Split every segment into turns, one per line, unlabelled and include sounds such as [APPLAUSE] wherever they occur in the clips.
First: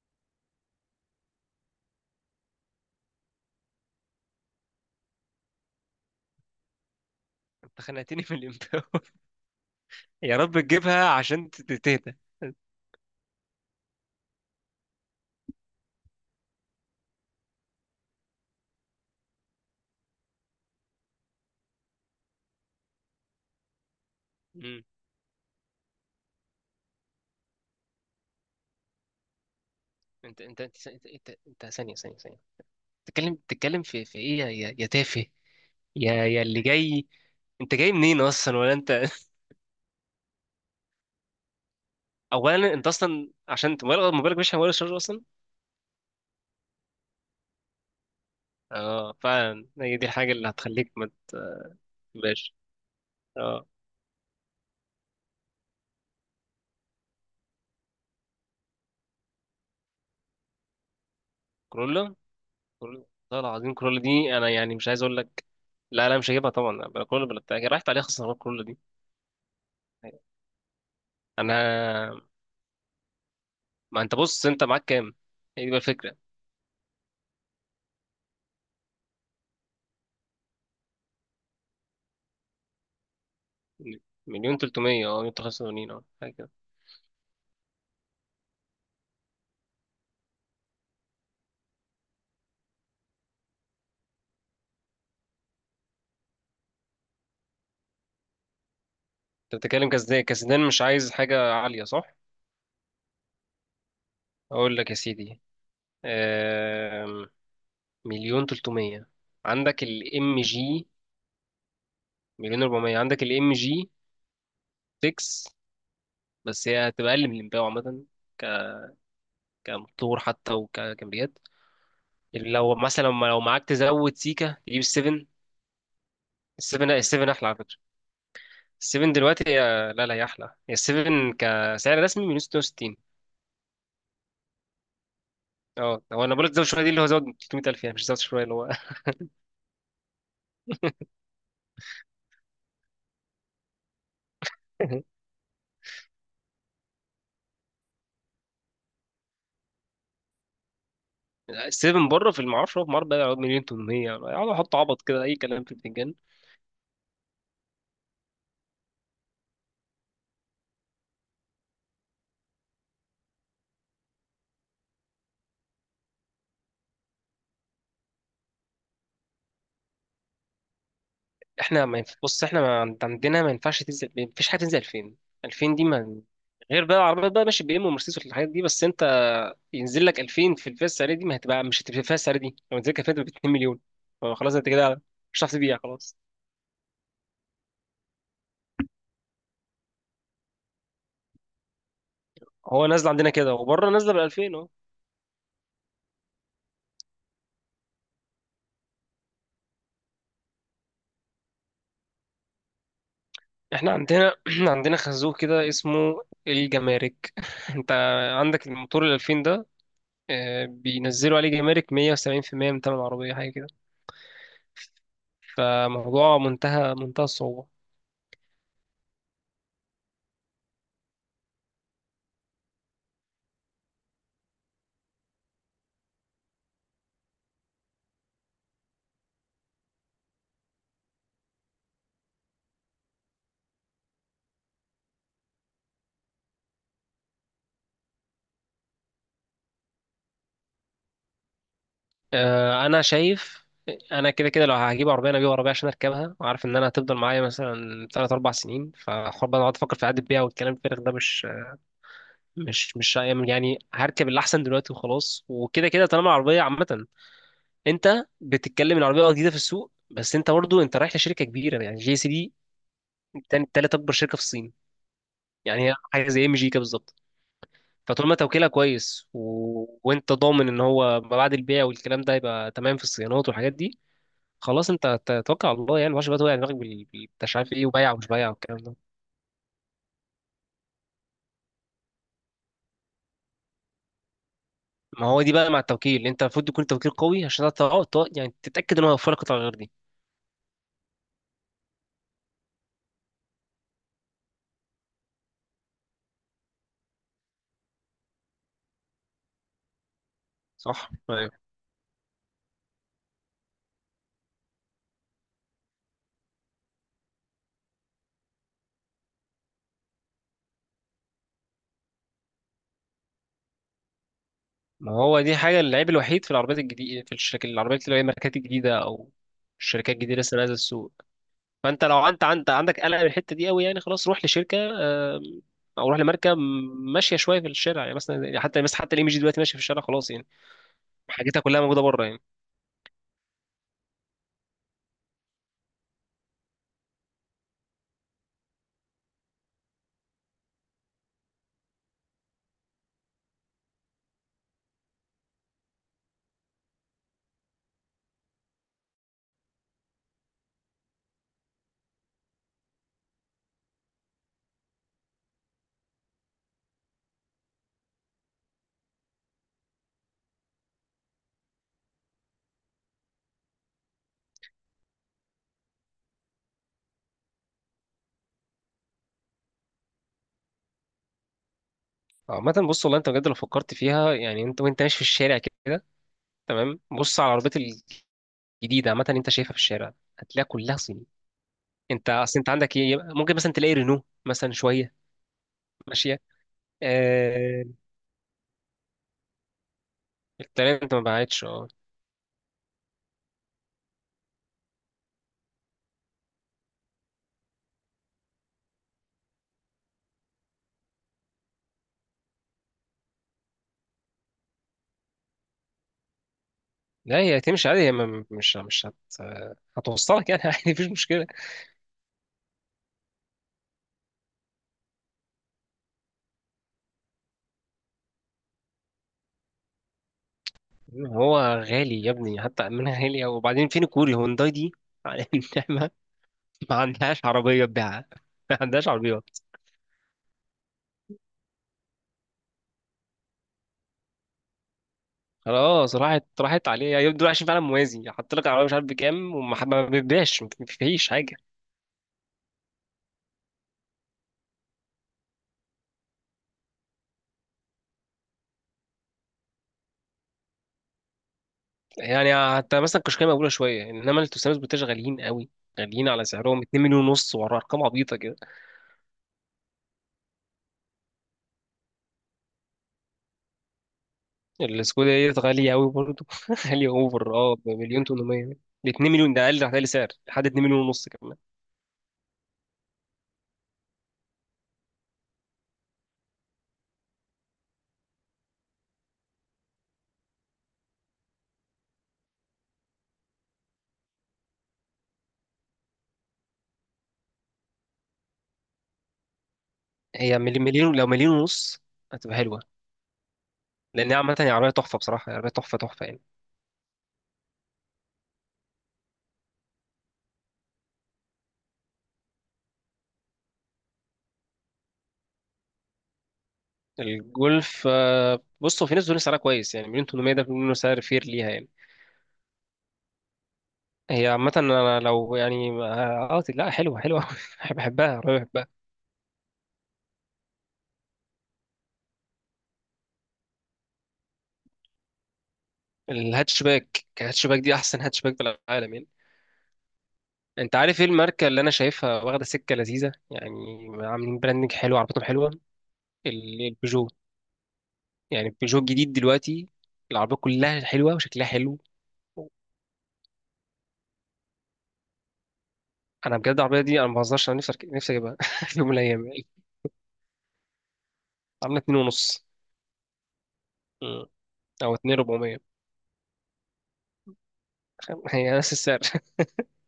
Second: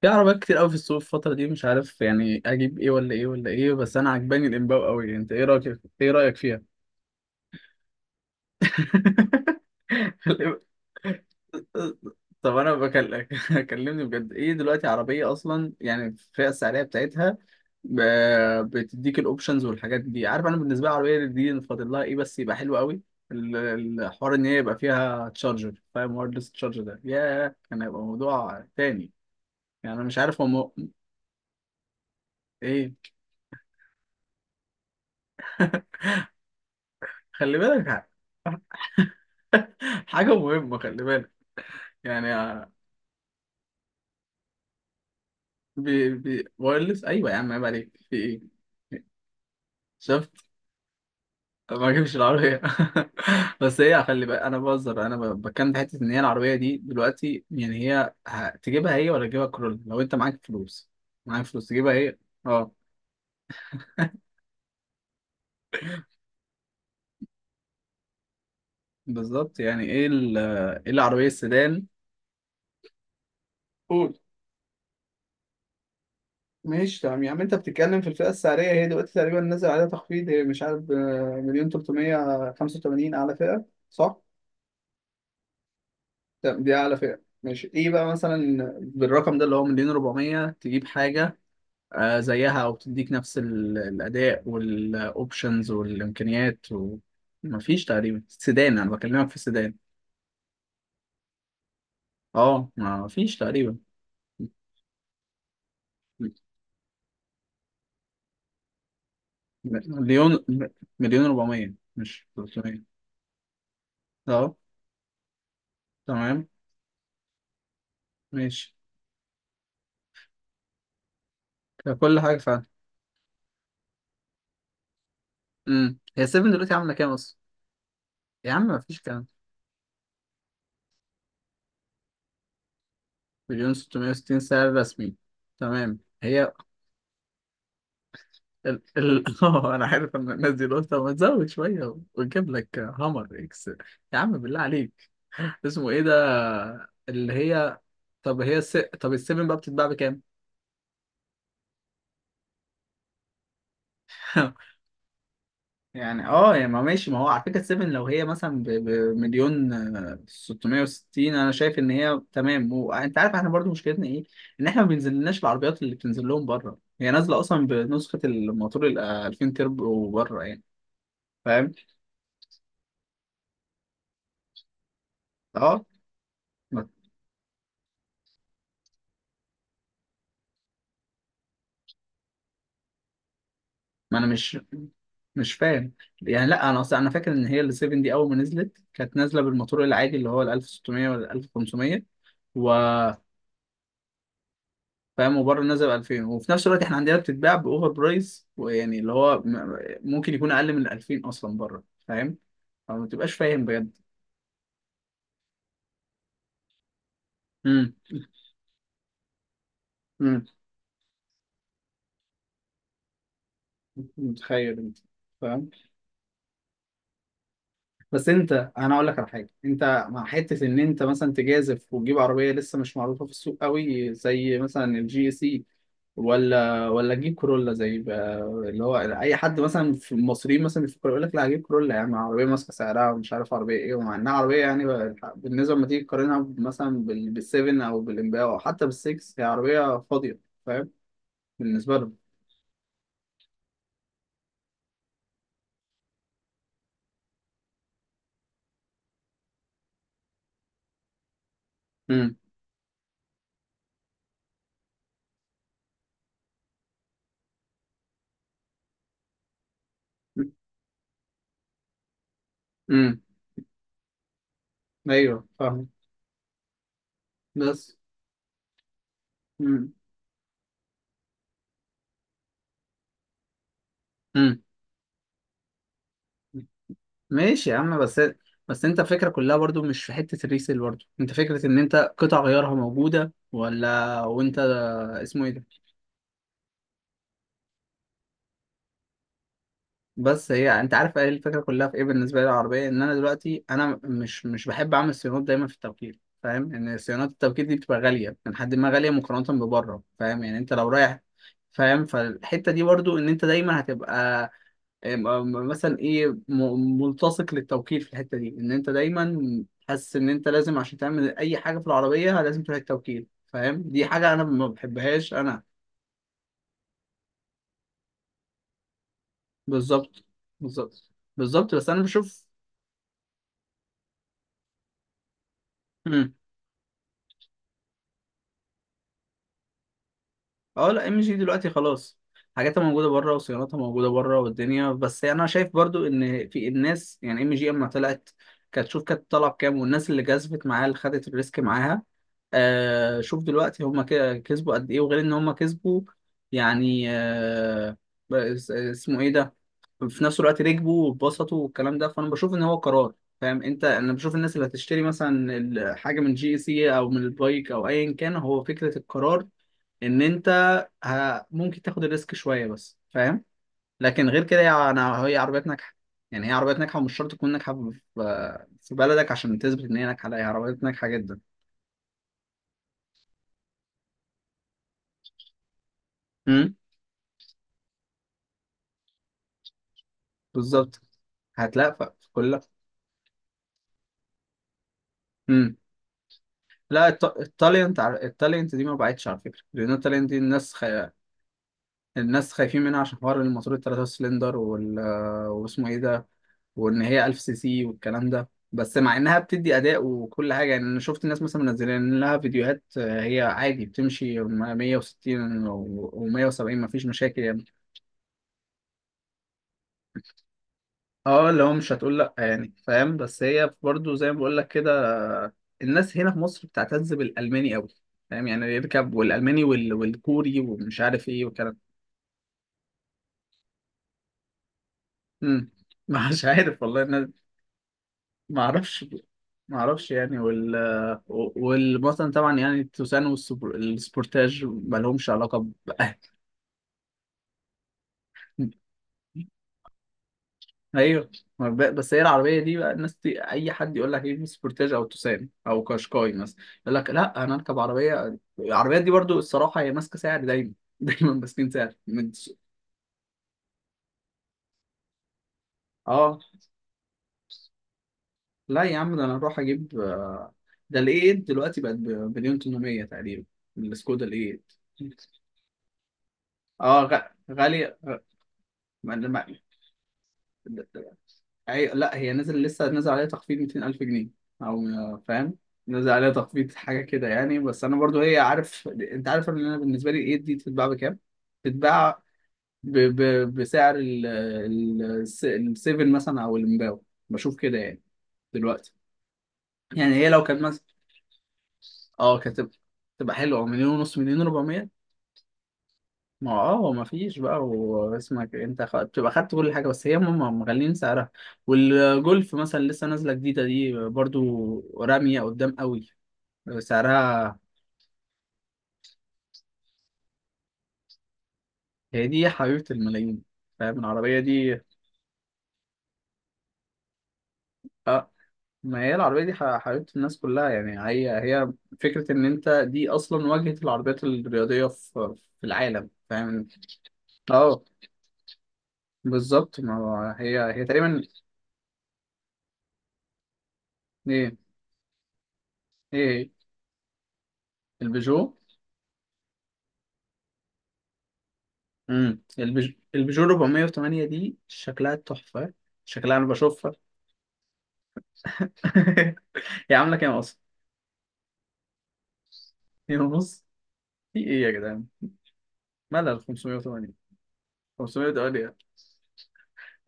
في عربيات كتير قوي في السوق الفترة دي، مش عارف يعني اجيب ايه ولا ايه ولا ايه. بس انا عجباني الامباو قوي. انت ايه رايك فيها؟
أنت خنقتني في الإمباو [LAUGHS]
[LAUGHS]
يا رب تجيبها عشان تهدى.
طب انا بكلمك، [LAUGHS] كلمني بجد. ايه دلوقتي عربية اصلا، يعني الفئة السعرية بتاعتها بتديك الاوبشنز والحاجات دي. عارف، انا بالنسبة لي العربية دي فاضل لها ايه بس يبقى حلو قوي. ال- الحوار ان هي يبقى
مم.
فيها تشارجر، فاهم، وايرلس تشارجر، ده ياه كان هيبقى موضوع تاني. يعني انا مش عارف هو
ثانية ثانية ثانية.
ايه.
بتتكلم في ايه يا تافه، يا اللي جاي.
خلي
انت جاي
بالك.
منين اصلا
[LAUGHS]
ولا انت؟ [LAUGHS]
[LAUGHS] حاجة مهمة، خلي بالك. يعني.
اولا انت اصلا عشان انت موبايلك مش على موبايل الشارجر اصلا.
بي وايرلس، أيوة يا عم، عيب عليك، في إيه؟
اه فعلا، هي دي الحاجة
شفت،
اللي هتخليك ما
ما اجيبش
تبقاش.
العربية. [LAUGHS]
اه
بس هي خلي بالك، أنا بهزر. أنا بتكلم في حتة إن هي العربية دي دلوقتي، يعني هي تجيبها هي ولا تجيبها كرول؟ لو أنت معاك فلوس تجيبها
كورولا
هي. أه.
كورولا، والله العظيم كورولا دي انا يعني مش عايز اقول لك. لا لا، مش هجيبها طبعا، بلا كورولا بلا بتاع، راحت عليها خسارات كورولا دي.
بالظبط. يعني إيه إيه العربية السيدان؟
انا ما انت
قول.
بص، انت معاك كام؟ هي دي بقى الفكره.
ماشي تمام يا عم. انت بتتكلم في الفئة السعرية، هي دلوقتي تقريبا نازل عليها تخفيض، هي مش عارف، مليون 385 أعلى فئة، صح؟
مليون تلتمية، مليون تلتمية وثمانين، اه حاجه كده.
طب دي أعلى فئة، ماشي. إيه بقى مثلا بالرقم ده اللي هو مليون ربعمية، تجيب حاجة زيها أو تديك نفس الأداء والأوبشنز والإمكانيات. ومفيش تقريبا سيدان، أنا بكلمك في
انت
سيدان،
بتتكلم كسدان، كسدان مش عايز حاجه عاليه، صح؟
أه مفيش تقريبا.
اقول لك يا سيدي،
م-
آم، مليون تلتمية عندك
مليون
الام
م-
جي.
مليون ربعمية مش
مليون
300.
400 عندك الام جي
أه
6،
تمام.
بس هي هتبقى اقل من الامباو عامه،
ماشي.
كموتور حتى وكامبيات.
كل حاجة فعلا.
لو مثلا لو معاك تزود سيكا تجيب السفن.
امم، هي 7 دلوقتي
السفن
عاملة كام
السفن
أصلا؟
احلى على فكره.
يا عم مفيش
السفن
كام.
دلوقتي هي، لا لا، هي احلى، هي السفن كسعر رسمي من 66.
مليون 660 سعر رسمي. تمام.
اه هو انا بقول
هي.
لك زود شويه، دي اللي هو زود 300,000، يعني مش زود شويه اللي هو
[LAUGHS] اه، انا عارف ان الناس دي قلت ما تزود شويه ونجيب لك هامر اكس. يا عم بالله عليك.
[LAUGHS]
اسمه ايه ده. اللي هي. طب السيفن بقى بتتباع بكام؟
سيفن بره في المعرفش، هو في مربى يقعد مليون 800، يقعدوا
[LAUGHS]
يحطوا عبط كده اي كلام في الفنجان.
يعني اه، يعني ما ماشي. ما هو على فكره السيفن لو هي مثلا بمليون 660، انا شايف ان هي تمام. وانت عارف احنا برضو مشكلتنا ايه؟ ان احنا ما بينزلناش العربيات اللي بتنزل لهم بره. هي نازله اصلا بنسخه الموتور ال 2000 تربو بره يعني. فاهم؟
احنا ما ينف... بص، احنا ما عند- عندنا ما ينفعش تنزل، ما فيش حاجه تنزل 2000. 2000
اه.
دي ما
ما
غير بقى العربيات بقى ماشي بي ام ومرسيدس والحاجات دي، بس انت ينزل لك 2000 في الفئه السعريه دي، ما هتبقى مش هتبقى فيها السعر دي، لو نزلت كانت ب 2 مليون.
ما انا
فخلاص
مش
انت كده مش هتعرف
مش
تبيع
فاهم.
خلاص.
يعني لا، انا اصلا انا فاكر ان هي ال 7 دي اول ما نزلت كانت نازله بالموتور العادي اللي هو ال 1600 ولا ال 1500. و
هو نازل عندنا كده وبره نازله ب 2000 اهو.
فاهم، وبره نازل ب 2000، وفي نفس الوقت احنا عندنا بتتباع باوفر برايس، ويعني اللي هو ممكن يكون اقل من ال 2000 اصلا بره، فاهم. فما تبقاش فاهم
احنا
بجد.
عندنا [CLEARS THROAT] عندنا خازوق كده اسمه الجمارك [LAUGHS]
امم.
انت عندك الموتور ال 2000 ده،
امم.
بينزلوا عليه جمارك 170% من تمن العربية حاجة كده.
متخيل انت. فاهم.
فموضوع منتهى منتهى الصعوبة.
بس انت، انا اقول لك على حاجه. انت مع حته ان انت مثلا تجازف وتجيب عربيه لسه مش معروفه في السوق قوي، زي مثلا الجي سي، ولا اجيب كورولا زي بقى اللي هو اي حد مثلا في المصريين مثلا بيفكر يقول لك لا هجيب كورولا. يا عم، عربيه ماسكه سعرها ومش عارف عربيه ايه، ومع انها عربيه يعني، بالنسبه لما تيجي تقارنها مثلا بالسيفن او بالامباو او حتى بالسكس، هي عربيه فاضيه. فاهم، بالنسبه لهم.
انا شايف. انا كده كده لو هجيب عربية، انا هجيب عربية عشان اركبها، وعارف ان انا هتفضل معايا مثلا 3 4 سنين، فحوار بقى اقعد افكر في عقد البيع والكلام الفارغ ده، مش
امم.
مش مش يعني هركب اللي احسن دلوقتي وخلاص، وكده كده طالما العربية عامة. انت بتتكلم إن العربيه جديده في السوق، بس انت برضو انت رايح لشركه كبيره، يعني جي سي دي
امم.
تاني تالت اكبر شركه في الصين.
ايوه فاهم.
يعني هي حاجه زي ام جي كده بالظبط.
بس.
فطول ما توكيلها كويس
امم.
وانت ضامن ان هو ما بعد البيع والكلام ده يبقى تمام في الصيانات والحاجات دي،
امم.
خلاص انت توكل على الله، يعني ما بقى توقع دماغك انت مش
ماشي
عارف
يا
ايه،
عم.
وبايع
بس،
ومش بايع والكلام
بس
ده.
انت الفكره كلها برضو مش في حته الريسيل. برضو انت فكره ان انت قطع غيارها موجوده ولا، وانت.
ما هو
اسمه ايه
دي
ده.
بقى مع التوكيل، انت المفروض يكون توكيل قوي عشان تعرف يعني تتاكد ان هو يوفر لك قطع غير دي.
بس هي، انت عارف ايه الفكره كلها في ايه بالنسبه لي العربيه؟ ان انا دلوقتي انا مش بحب اعمل صيانات دايما في التوكيل. فاهم ان صيانات التوكيل دي بتبقى غاليه، من حد ما غاليه مقارنه ببره. فاهم، يعني انت لو
صح.
رايح، فاهم. فالحته دي برضو ان انت دايما هتبقى مثلا ايه، ملتصق للتوكيل في الحته دي، ان انت دايما حاسس ان انت لازم عشان تعمل اي حاجه في العربيه لازم تروح التوكيل. فاهم، دي حاجه انا ما
ما
بحبهاش
هو دي
انا.
حاجة العيب الوحيد في العربيات الجديدة في الشركات، العربيات اللي هي ماركات الجديدة، أو الشركات
بالظبط.
الجديدة لسه نازلة
بالظبط.
السوق.
بالظبط. بس انا
فأنت لو أنت
بشوف.
عندك قلق من الحتة دي أوي، يعني خلاص روح لشركة، أو روح لماركة ماشية شوية في الشارع، يعني مثلا حتى حتى الإم جي دلوقتي ماشية في الشارع خلاص يعني.
اه لا، ام جي
حاجتها
دلوقتي
كلها موجودة
خلاص،
بره يعني.
حاجاتها موجوده بره وصيانتها موجوده بره والدنيا. بس انا شايف برضو ان في الناس، يعني ام جي اما طلعت كانت، شوف، كانت طالعه بكام، والناس اللي جذبت معاها، اللي خدت الريسك معاها. آه، شوف دلوقتي هما كده كسبوا قد ايه. وغير ان هما كسبوا، يعني آه، اسمه ايه ده، في نفس الوقت ركبوا واتبسطوا والكلام ده. فانا بشوف ان هو قرار، فاهم. انت انا بشوف الناس اللي هتشتري مثلا حاجه من جي سي او من البايك او ايا كان، هو فكره القرار ان انت ممكن تاخد الريسك شويه بس، فاهم. لكن غير كده يعني انا، هي عربيات ناجحه. يعني هي عربيات ناجحه، ومش شرط تكون ناجحه في في بلدك عشان تثبت ان هي ناجحه. لا، هي عربيات ناجحه جدا.
عامة بص والله، أنت بجد لو فكرت فيها يعني، أنت وأنت ماشي في الشارع كده،
امم.
تمام بص على العربيات الجديدة عامة، أنت شايفها في الشارع هتلاقيها كلها
بالظبط.
صيني.
هتلاقي في
أنت أصل
كل.
أنت عندك إيه؟ ممكن مثلا تلاقي رينو مثلا شوية
امم.
ماشية.
لا،
آه،
التالنت، التالنت دي ما بعتش على فكره، لان التالنت دي الناس
الترند ما بعتش، اه.
الناس خايفين منها عشان حوار الموتور الثلاثة سلندر واسمه ايه ده، وان هي 1000 سي سي والكلام ده. بس مع انها بتدي اداء وكل حاجه، يعني انا شفت الناس مثلا منزلين لها فيديوهات. هي عادي بتمشي 160 و170، مفيش
لا
مشاكل
هي
يعني.
هتمشي عادي، هي مش هتوصلك يعني [LAUGHS] عادي مفيش مشكلة.
اه، اللي هو مش هتقول لا يعني، فاهم. بس هي برضو زي ما بقول لك كده، الناس هنا في مصر بتعتز بالالماني قوي، فاهم. يعني يركب والالماني والكوري ومش عارف ايه
هو
والكلام.
غالي يا ابني حتى، من غالي. وبعدين فين الكوري؟ هونداي دي على [LAUGHS]
امم. [LAUGHS]
النعمة،
مش عارف
ما
والله.
عندهاش عربية تبيعها
ما
[LAUGHS] ما
اعرفش.
عندهاش عربيات،
ما اعرفش يعني. وال، والمثلا طبعا يعني التوسان والسبورتاج ما لهمش علاقه [LAUGHS]
خلاص راحت راحت عليه يعني، دول عايشين فعلا موازي، حط لك عربية مش عارف بكام وما ما بيبيعش، ما فيش
ايوه.
حاجة.
ما بس هي العربيه دي بقى، الناس دي اي حد يقول لك ايه سبورتاج او توسان او كاشكاي مثلا يقول لك لا انا اركب عربيه، العربيات دي برضو الصراحه هي ماسكه سعر دايما. [LAUGHS] دايما ماسكين سعر
يعني حتى مثلا كشكاية مقبولة شوية، انما التوسانوس بتاعش غاليين قوي، غاليين
اه.
على سعرهم 2 مليون ونص ورا ارقام عبيطة.
لا يا عم، ده انا اروح اجيب، ده الاي 8 دلوقتي بقت بمليون 800 تقريبا، السكودا الاي 8.
السكودا ديت غالية أوي برضه [LAUGHS]
اه
غالية أوفر، أه
غاليه.
بمليون تمنمية، ب 2 مليون ده أقل، هتلاقي سعر لحد 2 مليون ونص كمان.
لا، هي نزل، لسه نزل عليها تخفيض 200,000 جنيه او، فاهم. نزل عليها تخفيض حاجه كده يعني. بس انا برضو هي، عارف، انت عارف ان انا بالنسبه لي الايد دي تتباع بكام؟ تتباع بسعر السيفن مثلا او المباو. بشوف كده يعني، دلوقتي. يعني هي لو
هي
كانت
مليون،
مثلا
مليون، لو مليون ونص
اه كانت
هتبقى
تبقى،
حلوة.
تبقى حلوه، مليون ونص،
لأن هي
مليون
عامة هي
و400.
عربية تحفة، بصراحة هي عربية تحفة تحفة يعني.
ما اه، هو ما فيش بقى، واسمك انت بتبقى خدت كل حاجه، بس هي هم مغلين سعرها. والجولف مثلا لسه نازله جديده دي برضو، راميه قدام قوي سعرها.
الجولف، بصوا في ناس بتقول سعرها كويس، يعني مليون تمنمية ده بيقولوا إنه سعر فير ليها يعني.
هي دي حبيبه الملايين، فاهم، العربيه
هي عامة
دي.
أنا لو يعني أه آه، لا حلوة حلوة [LAUGHS] أوي. بحبها،
اه،
عربية بحبها.
ما هي العربيه دي حبيبه الناس كلها يعني. هي. هي فكره ان انت دي اصلا واجهه العربيات الرياضيه في في العالم، فاهم.
الهاتش باك
اه،
دي أحسن هاتش باك في العالم يعني.
بالظبط، ما هو هي هي
انت عارف
تقريبا
ايه الماركه اللي انا شايفها واخده سكه لذيذه يعني،
ايه.
عاملين براندنج حلو عربيتهم حلوه؟
ايه
البيجو.
البيجو.
يعني البيجو الجديد دلوقتي العربيه كلها حلوه وشكلها حلو.
امم. البيجو 408 دي شكلها تحفة، شكلها انا
انا بجد
بشوفها.
العربيه دي، انا ما بهزرش انا، نفسي اجيبها [LAUGHS] في يوم من
[LAUGHS]
الايام يعني.
هي عاملة كام اصلا؟
عامله 2 ونص.
هي ونص. في
مم.
ايه يا جدعان؟
او 2400
مالها 508.
[LAUGHS]
508.
هي نفس السعر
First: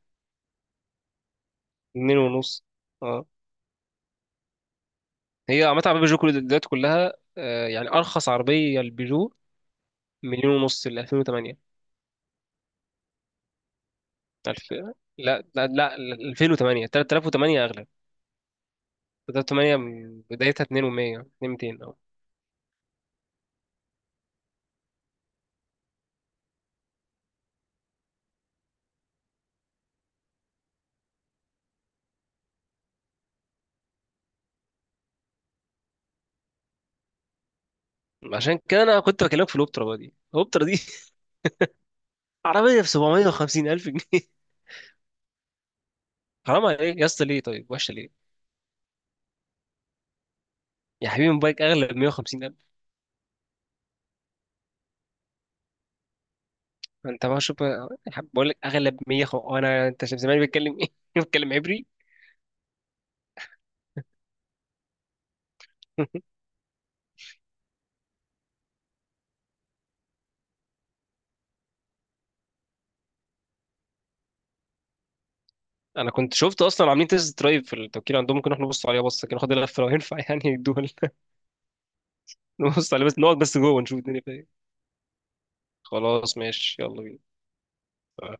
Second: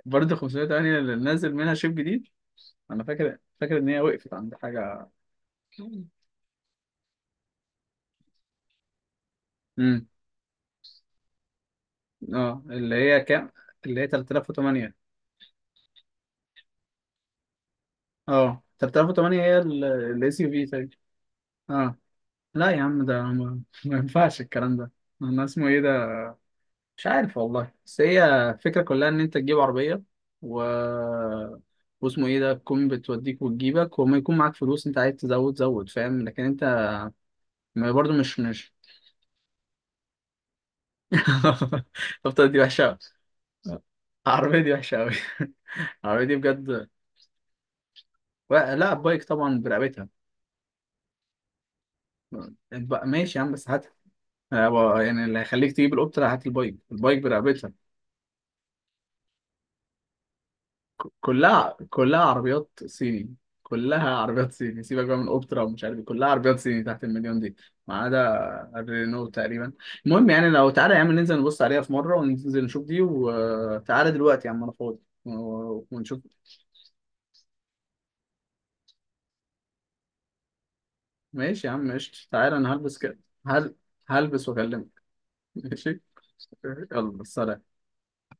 برضه 508 اللي نازل منها شيب
[LAUGHS] 2
جديد.
ونص،
انا
اه
فاكر، فاكر ان هي وقفت عند حاجة.
هي عامه عربيه بيجو كل دلوقتي كلها، يعني ارخص عربيه البيجو
امم.
مليون ونص ل 2008
اه، اللي هي كام؟ اللي هي
الف.
3008.
لا لا لا، 2008 3008 اغلى.
اه 3008،
ده
هي
8
الاس يو
بدايتها
في
2
تقريبا.
و100 200،
اه
اه.
لا يا عم، ده ما ينفعش الكلام ده. انا اسمه ايه، مش عارف والله. بس هي الفكرة كلها إن أنت تجيب عربية و... واسمه إيه ده، تكون بتوديك وتجيبك، وما يكون معاك فلوس أنت عايز تزود زود، فاهم. لكن أنت، ما برضه مش
عشان
مش
كده انا كنت بكلمك في الاوبترا بقى دي، الاوبترا دي [LAUGHS]
[LAUGHS] طب دي
عربيه ب
وحشة أوي.
750 الف جنيه.
العربية دي وحشة أوي. [LAUGHS] العربية دي
حرام
بجد.
عليك يا اسطى، ليه طيب؟ وحشه ليه؟
لا، بايك طبعا برقبتها.
يا حبيبي موبايلك اغلى ب 150 الف.
ماشي يا عم، بس هاتها. يعني اللي هيخليك تجيب القطة لا، هات البايك، البايك
انت ما شوف
برقبتها.
يا حبيبي، بقول لك اغلى ب 100. وانا انت شايف زمان بيتكلم ايه؟ [LAUGHS] بيتكلم
كلها
عبري.
كلها عربيات صيني. كلها عربيات صيني، سيبك بقى من اوبترا ومش عارف ايه، كلها
[LAUGHS]
عربيات صيني تحت المليون دي، ما عدا الرينو تقريبا. المهم يعني، لو تعالى يا عم، ننزل نبص عليها في مره، وننزل نشوف دي. وتعالى دلوقتي يا عم انا فاضي
انا
ونشوف.
كنت شفت اصلا عاملين تيست درايف في التوكيل عندهم، ممكن احنا نبص عليها بصه كده، ناخد لفه لو ينفع يعني الدول.
ماشي يا عم، ماشي. تعالى
[LAUGHS]
انا
نبص
هلبس
عليها
كده.
بس، نقعد بس
هل
جوه نشوف الدنيا فيها
هلبس
إيه.
واكلمك. ماشي.
خلاص ماشي يلا بينا
يلا سلام.